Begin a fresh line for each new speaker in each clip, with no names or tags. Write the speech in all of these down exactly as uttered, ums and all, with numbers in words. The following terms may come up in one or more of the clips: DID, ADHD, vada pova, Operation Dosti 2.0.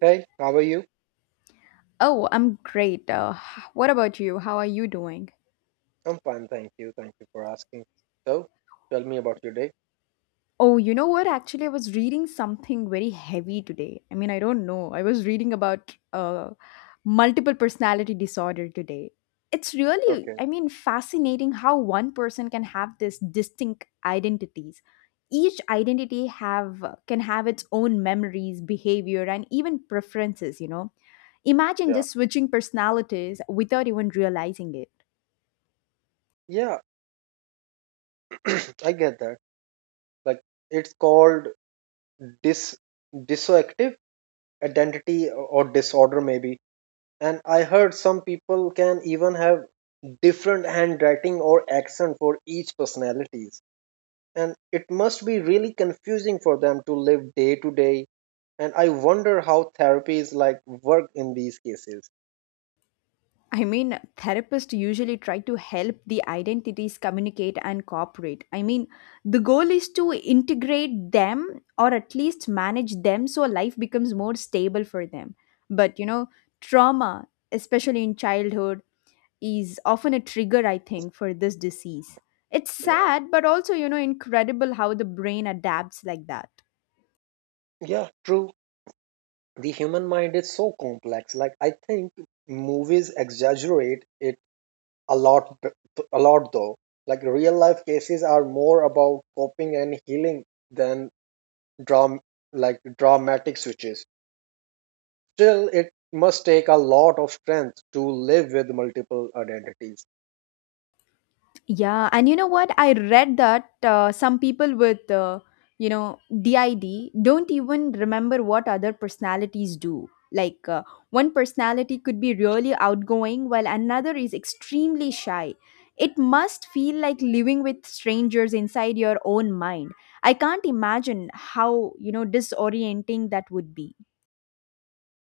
Hey, how are you?
Oh, I'm great. Uh, h- what about you? How are you doing?
I'm fine, thank you. Thank you for asking. So, tell me about your day.
Oh, you know what? Actually, I was reading something very heavy today. I mean, I don't know. I was reading about uh, multiple personality disorder today. It's really,
Okay,
I mean, fascinating how one person can have this distinct identities. Each identity have can have its own memories, behavior, and even preferences. You know, imagine
yeah.
just switching personalities without even realizing it.
Yeah, I get that. Like, it's called dis dissociative identity or disorder, maybe. And I heard some people can even have different handwriting or accent for each personalities. And it must be really confusing for them to live day to day. And I wonder how therapies like work in these cases.
I mean, therapists usually try to help the identities communicate and cooperate. I mean, the goal is to integrate them or at least manage them so life becomes more stable for them. But, you know, trauma, especially in childhood, is often a trigger, I think, for this disease. It's
Yeah.
sad, but also, you know, incredible how the brain adapts like that.
Yeah, true. The human mind is so complex, like, I think movies exaggerate it a lot b- a lot, though. Like, real life cases are more about coping and healing than dram- like dramatic switches. Still, it must take a lot of strength to live with multiple identities.
Yeah, and you know what? I read that uh, some people with, uh, you know, D I D don't even remember what other personalities do. Like uh, one personality could be really outgoing, while another is extremely shy. It must feel like living with strangers inside your own mind. I can't imagine how, you know, disorienting that would be.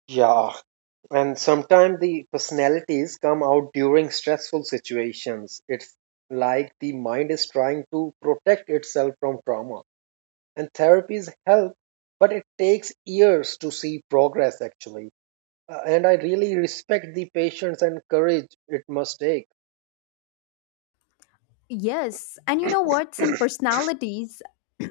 Yeah, and sometimes the personalities come out during stressful situations. It's like the mind is trying to protect itself from trauma, and therapies help, but it takes years to see progress actually. Uh, and I really respect the patience and courage it must take.
Yes, and you know what? Some personalities,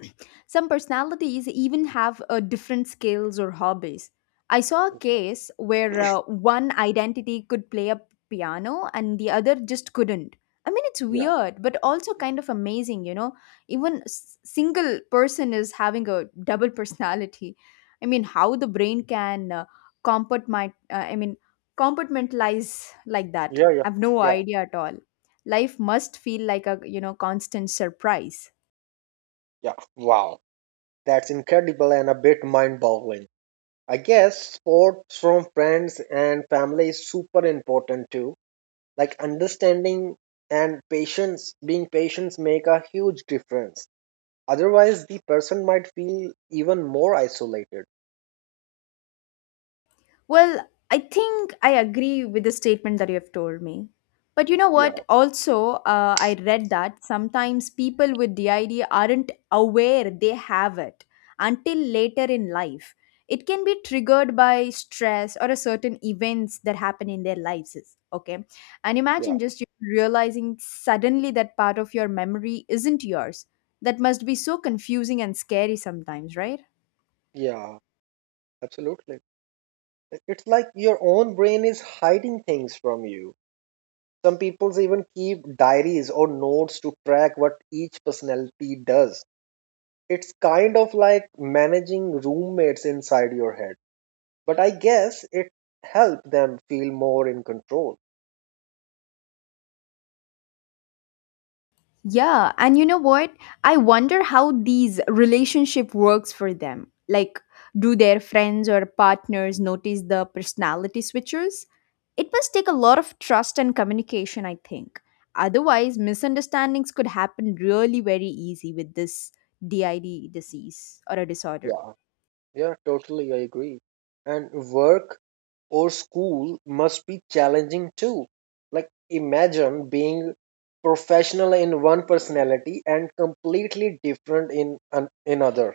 some personalities even have uh, different skills or hobbies. I saw a case where uh, one identity could play a piano and the other just couldn't. I mean, it's
yeah
weird, but also kind of amazing, you know? Even s- single person is having a double personality. I mean, how the brain can uh, compartment, uh, I mean, compartmentalize like that.
yeah yeah
I've no
yeah
idea at all. Life must feel like a, you know, constant surprise.
yeah. Wow, that's incredible and a bit mind boggling. I guess support from friends and family is super important too, like understanding and patience, being patients, make a huge difference. Otherwise the person might feel even more isolated.
Well, I think I agree with the statement that you have told me, but you know what?
yeah
Also, uh, I read that sometimes people with DID aren't aware they have it until later in life. It can be triggered by stress or a certain events that happen in their lives is- Okay. And
yeah
imagine just you realizing suddenly that part of your memory isn't yours. That must be so confusing and scary sometimes, right?
yeah, absolutely. It's like your own brain is hiding things from you. Some people even keep diaries or notes to track what each personality does. It's kind of like managing roommates inside your head, but I guess it helps them feel more in control.
Yeah, and you know what? I wonder how these relationship works for them. Like, do their friends or partners notice the personality switchers? It must take a lot of trust and communication, I think. Otherwise, misunderstandings could happen really very easy with this D I D disease or a disorder.
Yeah, yeah, totally, I agree. And work or school must be challenging too. Like, imagine being professional in one personality and completely different in an- in other.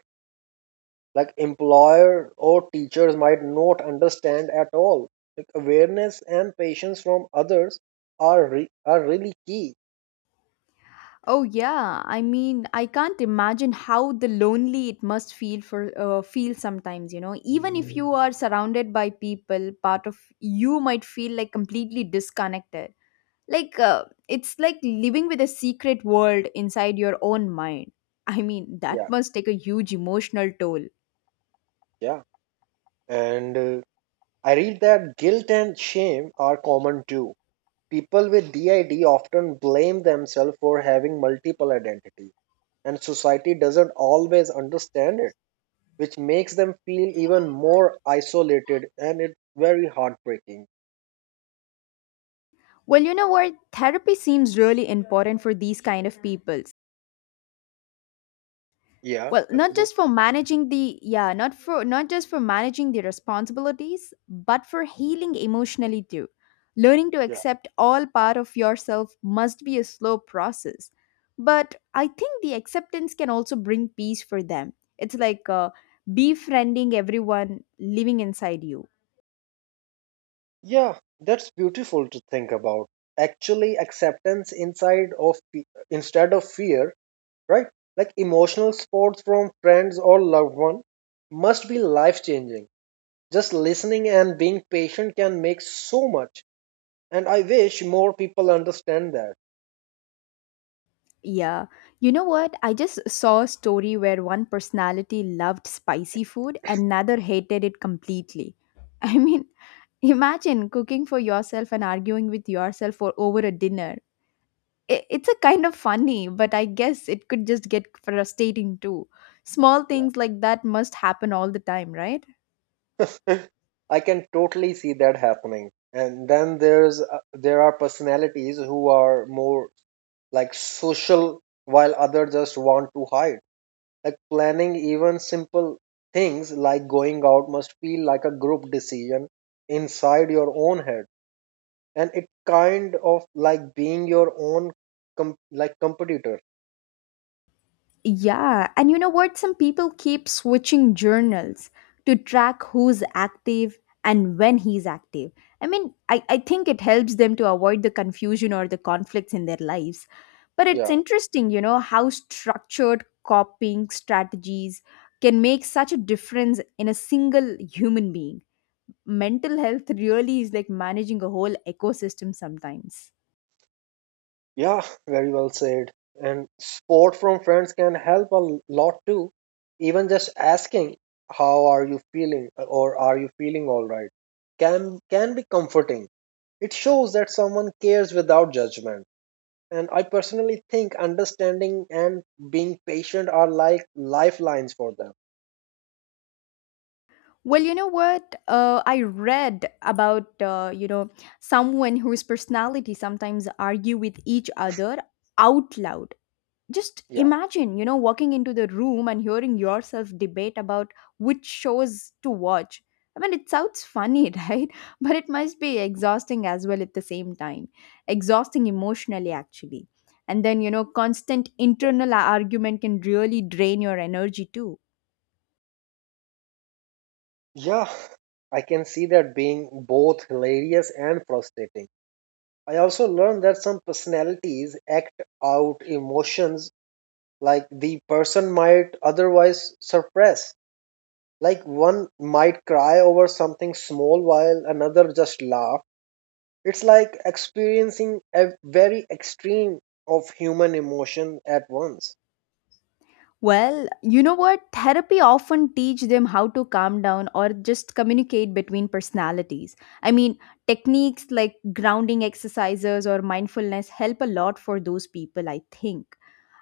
Like, employer or teachers might not understand at all. Like, awareness and patience from others are re- are really key.
Oh yeah, I mean, I can't imagine how the lonely it must feel for uh, feel sometimes, you know. Even if you are surrounded by people, part of you might feel like completely disconnected. Like uh, it's like living with a secret world inside your own mind. I mean, that
Yeah,
must take a huge emotional toll.
yeah. And uh, I read that guilt and shame are common too. People with D I D often blame themselves for having multiple identities, and society doesn't always understand it, which makes them feel even more isolated, and it's very heartbreaking.
Well, you know what? Therapy seems really important for these kind of people.
Yeah,
Well, not
absolutely.
just for managing the, yeah, not for not just for managing the responsibilities, but for healing emotionally too. Learning to
Yeah.
accept all part of yourself must be a slow process, but I think the acceptance can also bring peace for them. It's like, uh, befriending everyone living inside you.
Yeah, that's beautiful to think about. Actually, acceptance inside of fe- instead of fear, right? Like emotional support from friends or loved one must be life changing. Just listening and being patient can make so much. And I wish more people understand that.
Yeah. You know what? I just saw a story where one personality loved spicy food, another hated it completely. I mean, imagine cooking for yourself and arguing with yourself for over a dinner. I- It's a kind of funny, but I guess it could just get frustrating too. Small
Yeah.
things like that must happen all the time, right?
I can totally see that happening. And then there's uh, there are personalities who are more like social while others just want to hide. Like planning even simple things like going out must feel like a group decision inside your own head. And it kind of like being your own com- like competitor.
Yeah, and you know what? Some people keep switching journals to track who's active and when he's active. I mean, I, I think it helps them to avoid the confusion or the conflicts in their lives. But it's
Yeah.
interesting, you know, how structured coping strategies can make such a difference in a single human being. Mental health really is like managing a whole ecosystem sometimes.
Yeah, very well said. And support from friends can help a lot too. Even just asking, "How are you feeling?" or "Are you feeling all right?" can can be comforting. It shows that someone cares without judgment. And I personally think understanding and being patient are like lifelines for them.
Well, you know what? Uh, I read about, uh, you know someone whose personality sometimes argue with each other out loud. Just
Yeah,
imagine, you know, walking into the room and hearing yourself debate about which shows to watch. I mean, it sounds funny, right? But it must be exhausting as well at the same time. Exhausting emotionally, actually. And then, you know, constant
yeah,
internal argument can really drain your energy too.
yeah. I can see that being both hilarious and frustrating. I also learned that some personalities act out emotions like the person might otherwise suppress. Like one might cry over something small while another just laugh. It's like experiencing a very extreme of human emotion at once.
Well, you know what? Therapy often teach them how to calm down or just communicate between personalities. I mean, techniques like grounding exercises or mindfulness help a lot for those people, I think.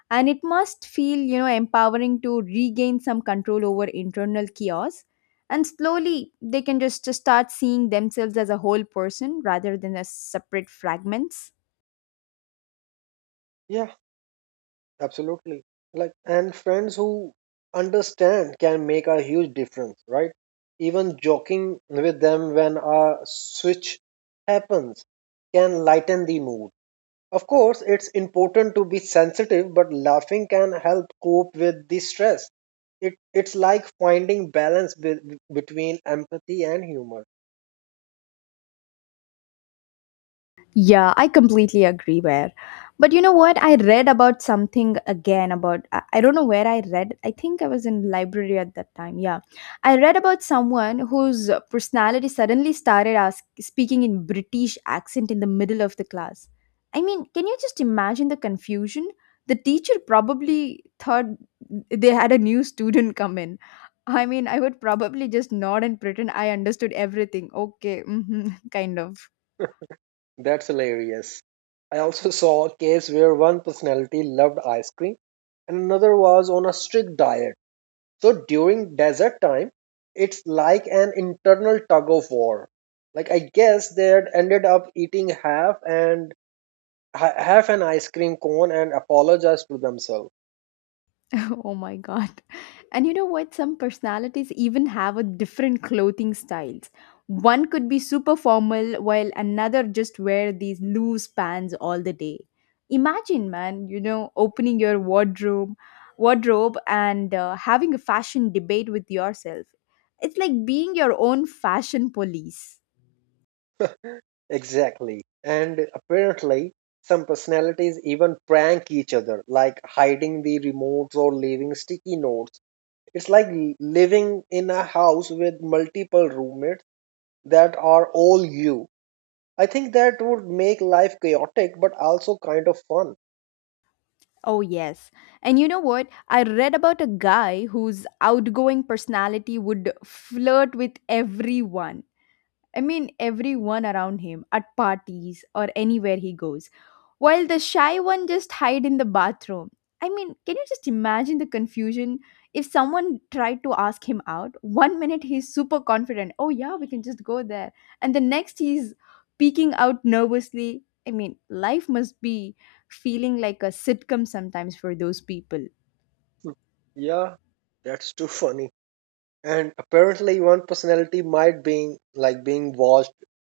And it must feel, you know, empowering to regain some control over internal chaos. And slowly they can just, just start seeing themselves as a whole person rather than as separate fragments.
Yeah, absolutely. Like, and friends who understand can make a huge difference, right? Even joking with them when a switch happens can lighten the mood. Of course, it's important to be sensitive, but laughing can help cope with the stress. It, it's like finding balance be- between empathy and humor.
Yeah, I completely agree where. But you know what? I read about something again about I I don't know where I read. I think I was in library at that time. Yeah. I read about someone whose personality suddenly started ask, speaking in British accent in the middle of the class. I mean, can you just imagine the confusion? The teacher probably thought they had a new student come in. I mean, I would probably just nod and pretend I understood everything. Okay. Hmm, kind of.
That's hilarious. I also saw a case where one personality loved ice cream and another was on a strict diet. So during desert time, it's like an internal tug of war. Like, I guess they had ended up eating half and ha- half an ice cream cone and apologized to themselves.
Oh my God. And you know what? Some personalities even have a different clothing styles. One could be super formal while another just wear these loose pants all the day. Imagine, man, you know, opening your wardrobe, wardrobe and uh, having a fashion debate with yourself. It's like being your own fashion police.
Exactly. And apparently, some personalities even prank each other, like hiding the remotes or leaving sticky notes. It's like l- living in a house with multiple roommates that are all you. I think that would make life chaotic, but also kind of fun.
Oh, yes. And you know what? I read about a guy whose outgoing personality would flirt with everyone. I mean, everyone around him at parties or anywhere he goes, while the shy one just hide in the bathroom. I mean, can you just imagine the confusion if someone tried to ask him out? One minute he's super confident, oh yeah, we can just go there, and the next he's peeking out nervously. I mean, life must be feeling like a sitcom sometimes for those people.
Hmm. Yeah, that's too funny. And apparently, one personality might being like being watched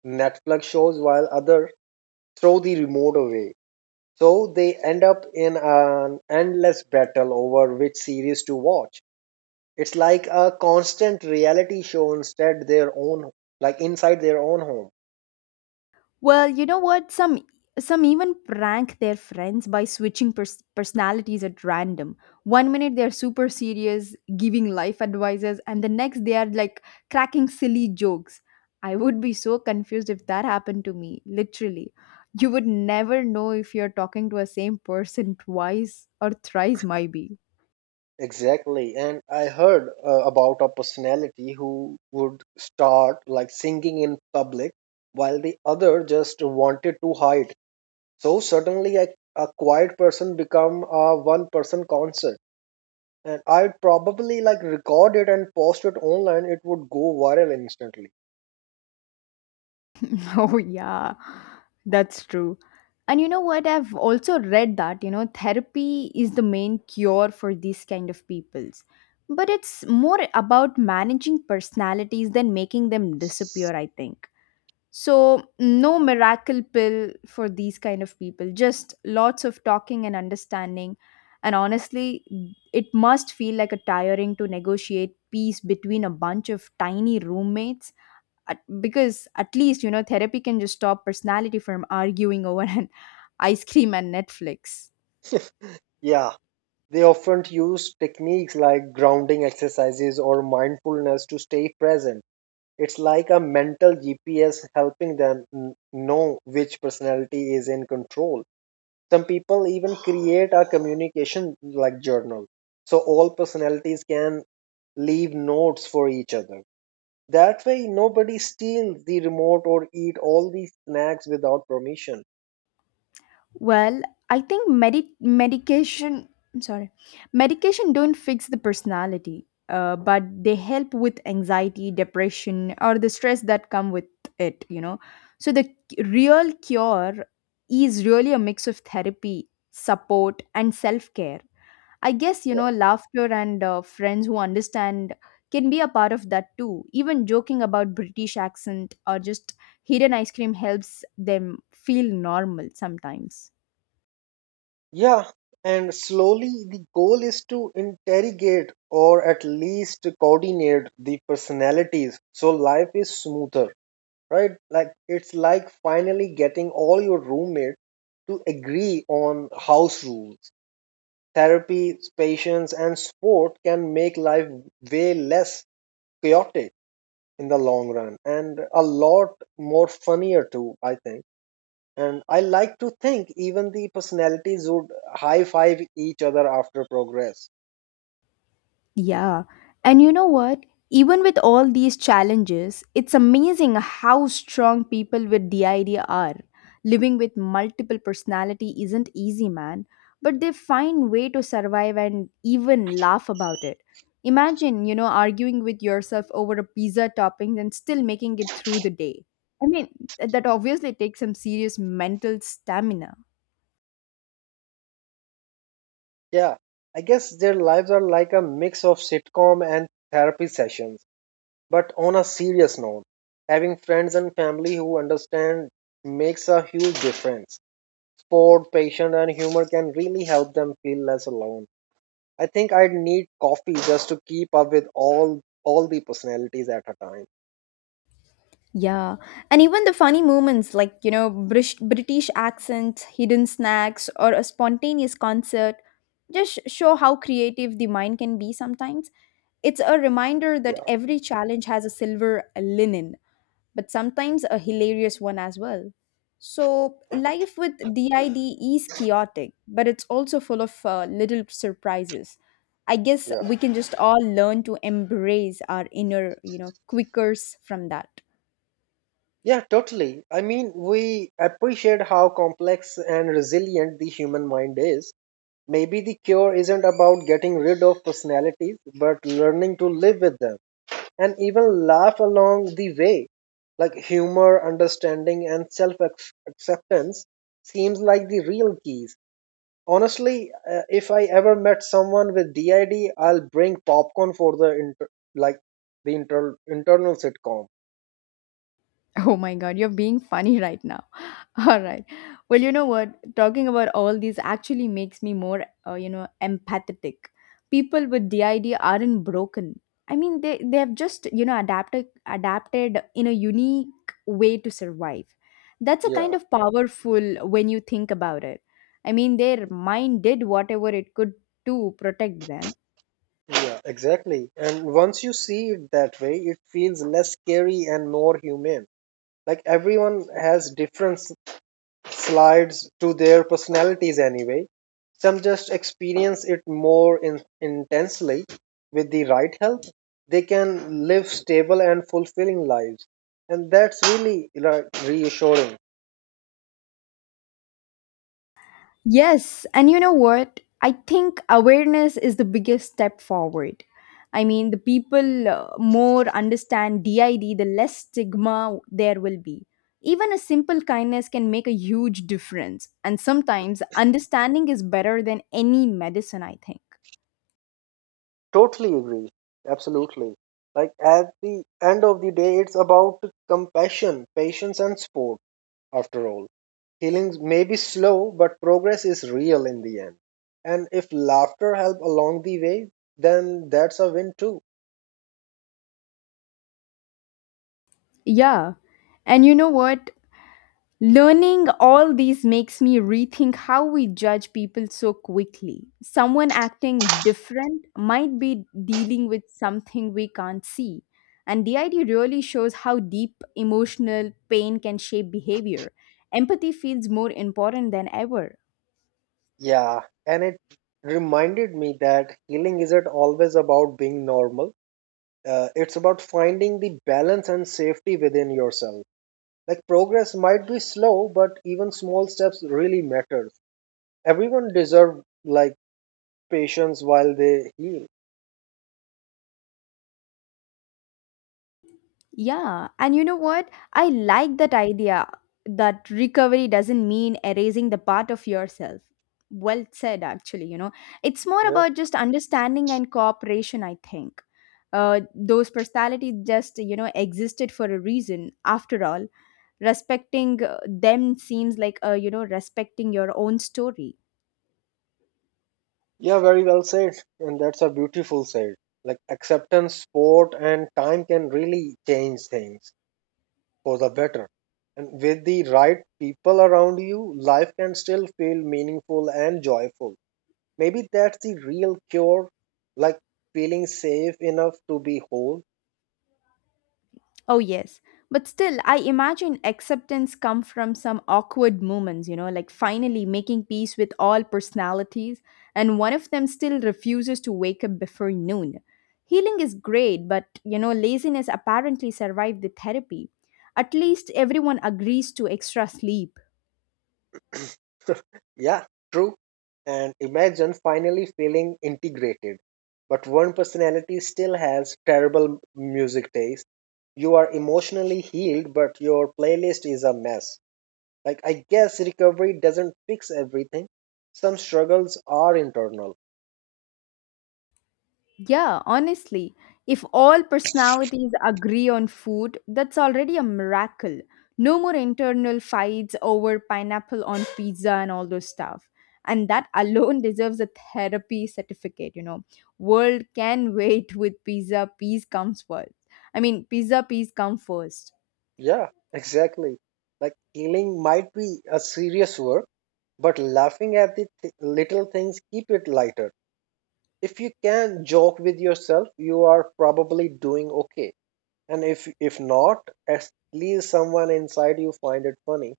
Netflix shows while other throw the remote away. So they end up in an endless battle over which series to watch. It's like a constant reality show instead their own, like inside their own home.
Well, you know what? Some some even prank their friends by switching pers- personalities at random. One minute they're super serious, giving life advices, and the next they are like cracking silly jokes. I would be so confused if that happened to me, literally. You would never know if you're talking to a same person twice or thrice, maybe.
Exactly. And I heard uh, about a personality who would start like singing in public while the other just wanted to hide. So suddenly, a, a quiet person become a one person concert, and I'd probably like record it and post it online. It would go viral instantly.
Oh, yeah, that's true. And you know what? I've also read that, you know, therapy is the main cure for these kind of peoples. But it's more about managing personalities than making them disappear, I think. So, no miracle pill for these kind of people, just lots of talking and understanding. And honestly, it must feel like a tiring to negotiate peace between a bunch of tiny roommates at, because at least you know therapy can just stop personality from arguing over an ice cream and Netflix.
Yeah, they often use techniques like grounding exercises or mindfulness to stay present. It's like a mental G P S helping them n- know which personality is in control. Some people even create a communication like journal so all personalities can leave notes for each other. That way, nobody steals the remote or eat all the snacks without permission.
Well, I think medi- medication, I'm sorry, medication don't fix the personality, uh, but they help with anxiety, depression, or the stress that come with it, you know. So the c- real cure is really a mix of therapy, support, and self-care, I guess. You
Yeah.
know, laughter and uh, friends who understand can be a part of that too. Even joking about British accent or just hidden ice cream helps them feel normal sometimes.
Yeah, and slowly the goal is to interrogate or at least to coordinate the personalities so life is smoother, right? Like, it's like finally getting all your roommates to agree on house rules. Therapy, patience, and sport can make life way less chaotic in the long run, and a lot more funnier too, I think. And I like to think even the personalities would high five each other after progress.
Yeah. And you know what? Even with all these challenges, it's amazing how strong people with D I D are. Living with multiple personality isn't easy, man, but they find way to survive and even laugh about it. Imagine, you know, arguing with yourself over a pizza topping and still making it through the day. I mean, that obviously takes some serious mental stamina.
Yeah, I guess their lives are like a mix of sitcom and therapy sessions, but on a serious note, having friends and family who understand makes a huge difference. Sport, patience, and humor can really help them feel less alone. I think I'd need coffee just to keep up with all all the personalities at a time. Yeah.
Yeah, and even the funny moments like, you know, British, British accents, hidden snacks, or a spontaneous concert just show how creative the mind can be sometimes. It's a reminder that every challenge has a silver linen, but sometimes a hilarious one as well. So, life with D I D is chaotic, but it's also full of uh, little surprises. I guess
Yeah.
we can just all learn to embrace our inner, you know, quickers from that.
Yeah, totally. I mean, we appreciate how complex and resilient the human mind is. Maybe the cure isn't about getting rid of personalities, but learning to live with them and even laugh along the way. Like humor, understanding, and self acceptance seems like the real keys. Honestly, uh, if I ever met someone with D I D, I'll bring popcorn for the inter- like the inter- internal sitcom.
Oh my God, you're being funny right now. All right. Well, you know what? Talking about all these actually makes me more, uh, you know, empathetic. People with D I D aren't broken. I mean, they they have just, you know, adapted adapted in a unique way to survive. That's a kind
Yeah.
of powerful when you think about it. I mean, their mind did whatever it could to protect them.
Yeah, exactly. And once you see it that way, it feels less scary and more human. Like everyone has different s- slides to their personalities anyway. Some just experience it more in- intensely. With the right help, they can live stable and fulfilling lives. And that's really like, reassuring.
Yes, and you know what? I think awareness is the biggest step forward. I mean, the people uh, more understand D I D, the less stigma there will be. Even a simple kindness can make a huge difference, and sometimes understanding is better than any medicine, I think.
Totally agree. Absolutely. Like at the end of the day, it's about compassion, patience, and sport, after all. Healing may be slow, but progress is real in the end. And if laughter helped along the way, then that's a win too.
Yeah. And you know what? Learning all these makes me rethink how we judge people so quickly. Someone acting different might be dealing with something we can't see. And the idea really shows how deep emotional pain can shape behavior. Empathy feels more important than ever.
Yeah, and it reminded me that healing isn't always about being normal. Uh, it's about finding the balance and safety within yourself. Like progress might be slow, but even small steps really matter. Everyone deserves like patience while they heal.
Yeah, and you know what? I like that idea that recovery doesn't mean erasing the part of yourself. Well said, actually, you know. It's more
Yeah.
about just understanding and cooperation, I think. Uh, those personalities just, you know, existed for a reason. After all, respecting uh, them seems like, uh, you know, respecting your own story.
Yeah, very well said. And that's a beautiful said. Like acceptance, sport, and time can really change things for the better. And with the right people around you, life can still feel meaningful and joyful. Maybe that's the real cure, like feeling safe enough to be whole.
Oh, yes. But still, I imagine acceptance come from some awkward moments, you know, like finally making peace with all personalities, and one of them still refuses to wake up before noon. Healing is great, but, you know, laziness apparently survived the therapy. At least everyone agrees to extra sleep.
Yeah, true. And imagine finally feeling integrated. But one personality still has terrible music taste. You are emotionally healed, but your playlist is a mess. Like, I guess recovery doesn't fix everything. Some struggles are internal.
Yeah, honestly, if all personalities agree on food, that's already a miracle. No more internal fights over pineapple on pizza and all those stuff. And that alone deserves a therapy certificate, you know. World can wait with pizza, peace comes first. I mean, pizza, peace come first.
Yeah, exactly. Like, healing might be a serious work, but laughing at the th- little things keep it lighter. If you can joke with yourself, you are probably doing okay. And if if not, at least someone inside you find it funny.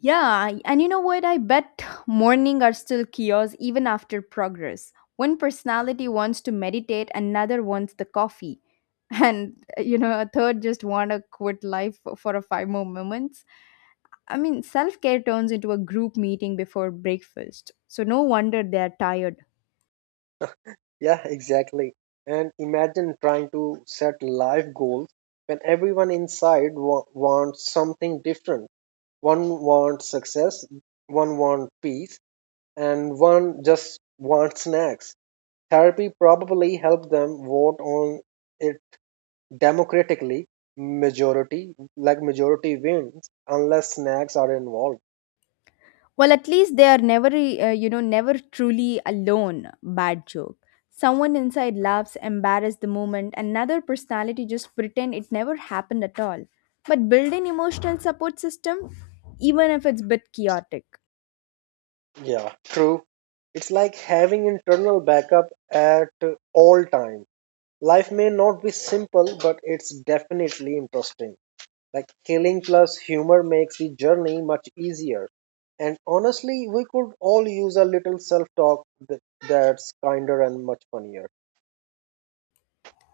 Yeah, and you know what? I bet morning are still chaos even after progress. One personality wants to meditate, another wants the coffee, and uh, you know, a third just want to quit life for, for a five more moments. I mean, self care turns into a group meeting before breakfast, so no wonder they are tired.
Yeah, exactly. And imagine trying to set life goals when everyone inside wa- wants something different. One wants success, one wants peace, and one just wants snacks. Therapy probably helped them vote on it democratically. Majority, like majority wins, unless snacks are involved.
Well, at least they are never, uh, you know, never truly alone. Bad joke. Someone inside laughs, embarrassed the moment. Another personality just pretend it never happened at all. But build an emotional support system, even if it's a bit chaotic.
Yeah, true. It's like having internal backup at all times. Life may not be simple, but it's definitely interesting. Like killing plus humor makes the journey much easier. And honestly, we could all use a little self talk that's kinder and much funnier.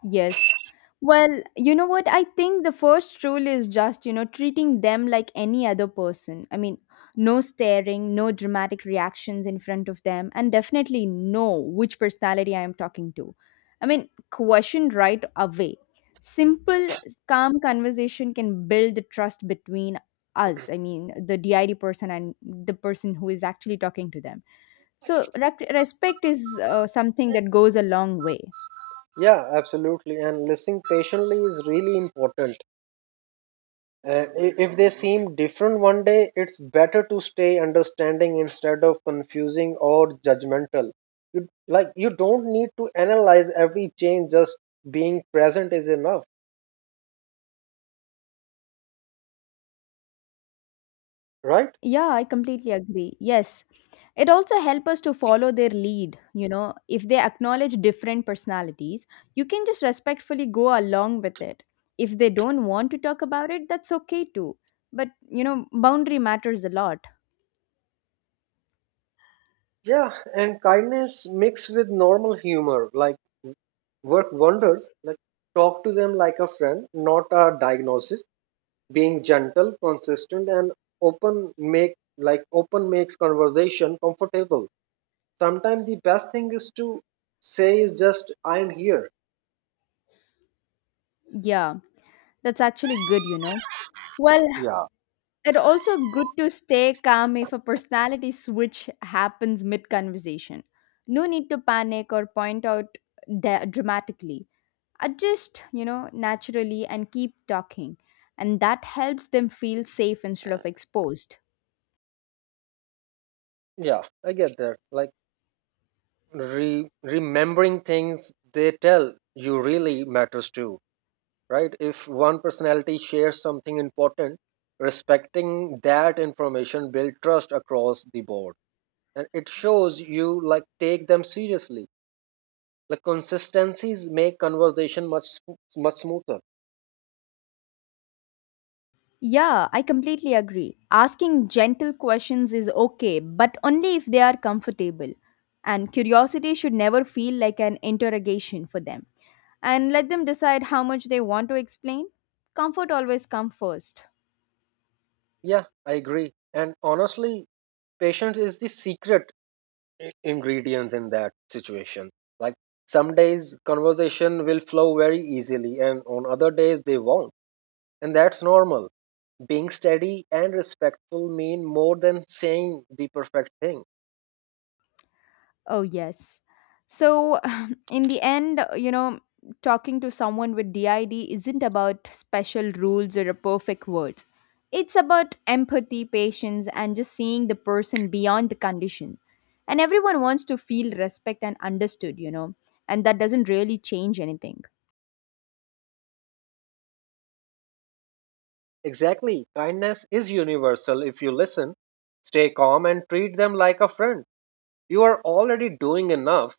Yes. Well, you know what? I think the first rule is just, you know, treating them like any other person. I mean, no staring, no dramatic reactions in front of them, and definitely know which personality I am talking to. I mean, question right away. Simple, calm conversation can build the trust between us. I mean, the D I D person and the person who is actually talking to them. So, rec- respect is uh, something that goes a long way.
Yeah, absolutely. And listening patiently is really important. And i- if they seem different one day, it's better to stay understanding instead of confusing or judgmental. You, like, you don't need to analyze every change, just being present is enough, right?
Yeah, I completely agree. Yes. It also helps us to follow their lead. You know, if they acknowledge different personalities, you can just respectfully go along with it. If they don't want to talk about it, that's okay too. But, you know, boundary matters a lot.
Yeah, and kindness mixed with normal humor, like, work wonders. Like talk to them like a friend, not a diagnosis. Being gentle, consistent, and open make like open makes conversation comfortable. Sometimes the best thing is to say is just I am here.
Yeah, that's actually good, you know. Well,
Yeah,
it also good to stay calm if a personality switch happens mid conversation. No need to panic or point out da- dramatically adjust, you know, naturally and keep talking, and that helps them feel safe instead of exposed.
yeah, I get that. Like re- remembering things they tell you really matters too, right? If one personality shares something important, respecting that information build trust across the board. And it shows you like take them seriously. Like consistencies make conversation much sm- much smoother.
Yeah, I completely agree. Asking gentle questions is okay, but only if they are comfortable, and curiosity should never feel like an interrogation for them. And let them decide how much they want to explain. Comfort always comes first.
Yeah, I agree. And honestly, patience is the secret i- ingredient in that situation. Like some days conversation will flow very easily and on other days they won't. And that's normal. Being steady and respectful mean more than saying the perfect thing.
Oh, yes. So, in the end, you know, talking to someone with D I D isn't about special rules or perfect words. It's about empathy, patience, and just seeing the person beyond the condition. And everyone wants to feel respect and understood, you know, and that doesn't really change anything.
Exactly. Kindness is universal if you listen, stay calm, and treat them like a friend. You are already doing enough,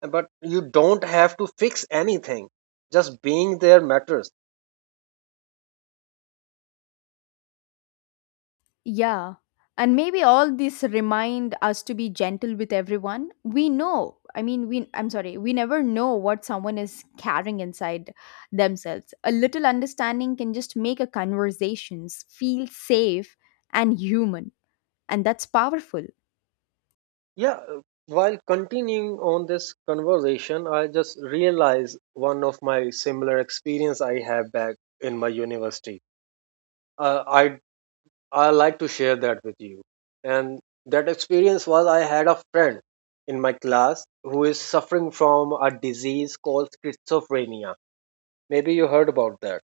but you don't have to fix anything. Just being there matters.
Yeah. And maybe all this remind us to be gentle with everyone. We know, I mean, we, I'm sorry, we never know what someone is carrying inside themselves. A little understanding can just make a conversations feel safe and human. And that's powerful.
Yeah, while continuing on this conversation, I just realized one of my similar experience I have back in my university. Uh, I I like to share that with you. And that experience was I had a friend in my class who is suffering from a disease called schizophrenia. Maybe you heard about that.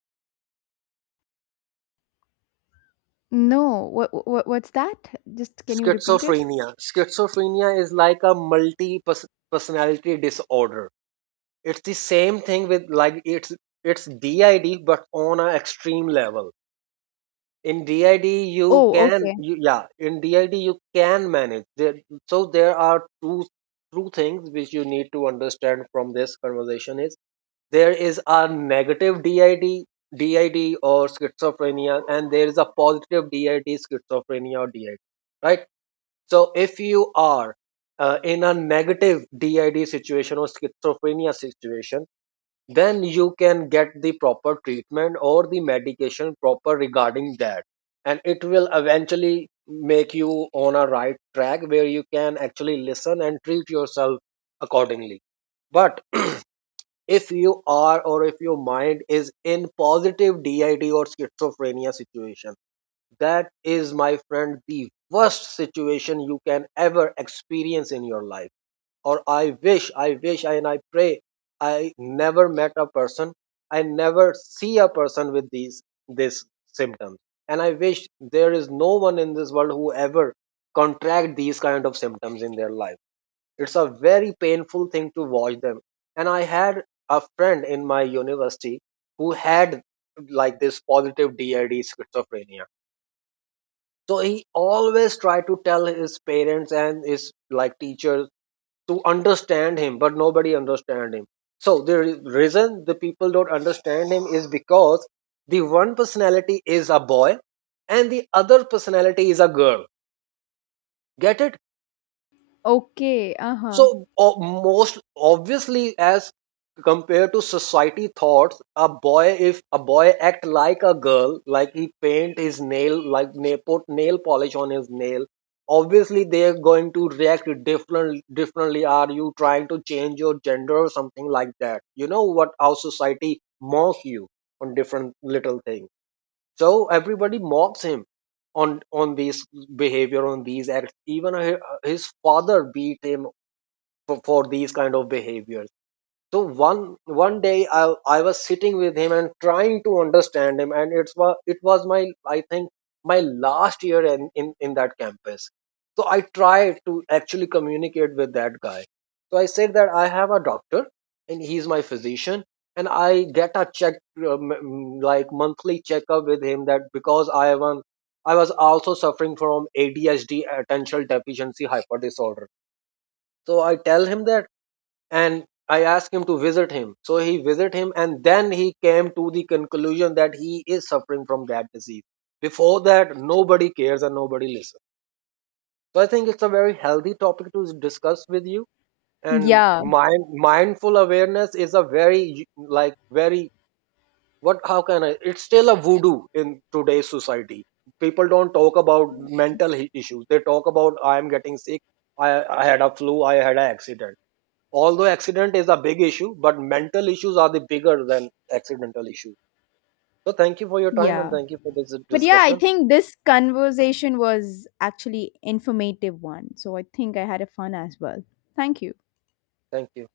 No, what, what, what's that? Just, can you repeat it?
Schizophrenia. Schizophrenia is like a multi personality disorder. It's the same thing with like it's it's D I D but on an extreme level. In did you
Oh,
can
okay.
you, Yeah, in DID you can manage there. So there are two two things which you need to understand from this conversation is there is a negative did did or schizophrenia, and there is a positive DID schizophrenia or DID, right? So if you are uh, in a negative DID situation or schizophrenia situation, then you can get the proper treatment or the medication proper regarding that, and it will eventually make you on a right track where you can actually listen and treat yourself accordingly. But if you are, or if your mind is in positive DID or schizophrenia situation, that is my friend the worst situation you can ever experience in your life, or I wish, I wish, and I pray I never met a person, I never see a person with these this symptoms. And I wish there is no one in this world who ever contract these kind of symptoms in their life. It's a very painful thing to watch them. And I had a friend in my university who had like this positive D I D schizophrenia. So he always tried to tell his parents and his like teachers to understand him, but nobody understand him. So the re- reason the people don't understand him is because the one personality is a boy and the other personality is a girl, get it?
Okay. Uh-huh.
So o- most obviously, as compared to society thoughts, a boy if a boy act like a girl, like he paint his nail, like nail, put nail polish on his nail. Obviously, they are going to react different differently. Are you trying to change your gender or something like that? You know what? How society mock you on different little things. So everybody mocks him on on these behavior on these acts, even hi- his father beat him for, for these kind of behaviors. So one one day I, I was sitting with him and trying to understand him, and it's was it was my, I think, my last year in, in in that campus. So I tried to actually communicate with that guy. So I said that I have a doctor and he's my physician, and I get a check um, mm, like monthly checkup with him, that because i have i was also suffering from A D H D attentional deficiency hyper disorder. So I tell him that, and I asked him to visit him, so he visit him, and then he came to the conclusion that he is suffering from that disease. Before that, nobody cares and nobody listens. So I think it's a very healthy topic to discuss with you. And
Yeah.
mind mindful awareness is a very. Like very what how can I It's still a voodoo in today's society. People don't talk about mental he- issues. They talk about I am getting sick, i i had a flu, I had an accident. Although accident is a big issue, but mental issues are the bigger than accidental issues. So thank you for your time and
Yeah.
thank you for this
But yeah, I
discussion.
think this conversation was actually informative one. So I think I had a fun as well. Thank you.
Thank you.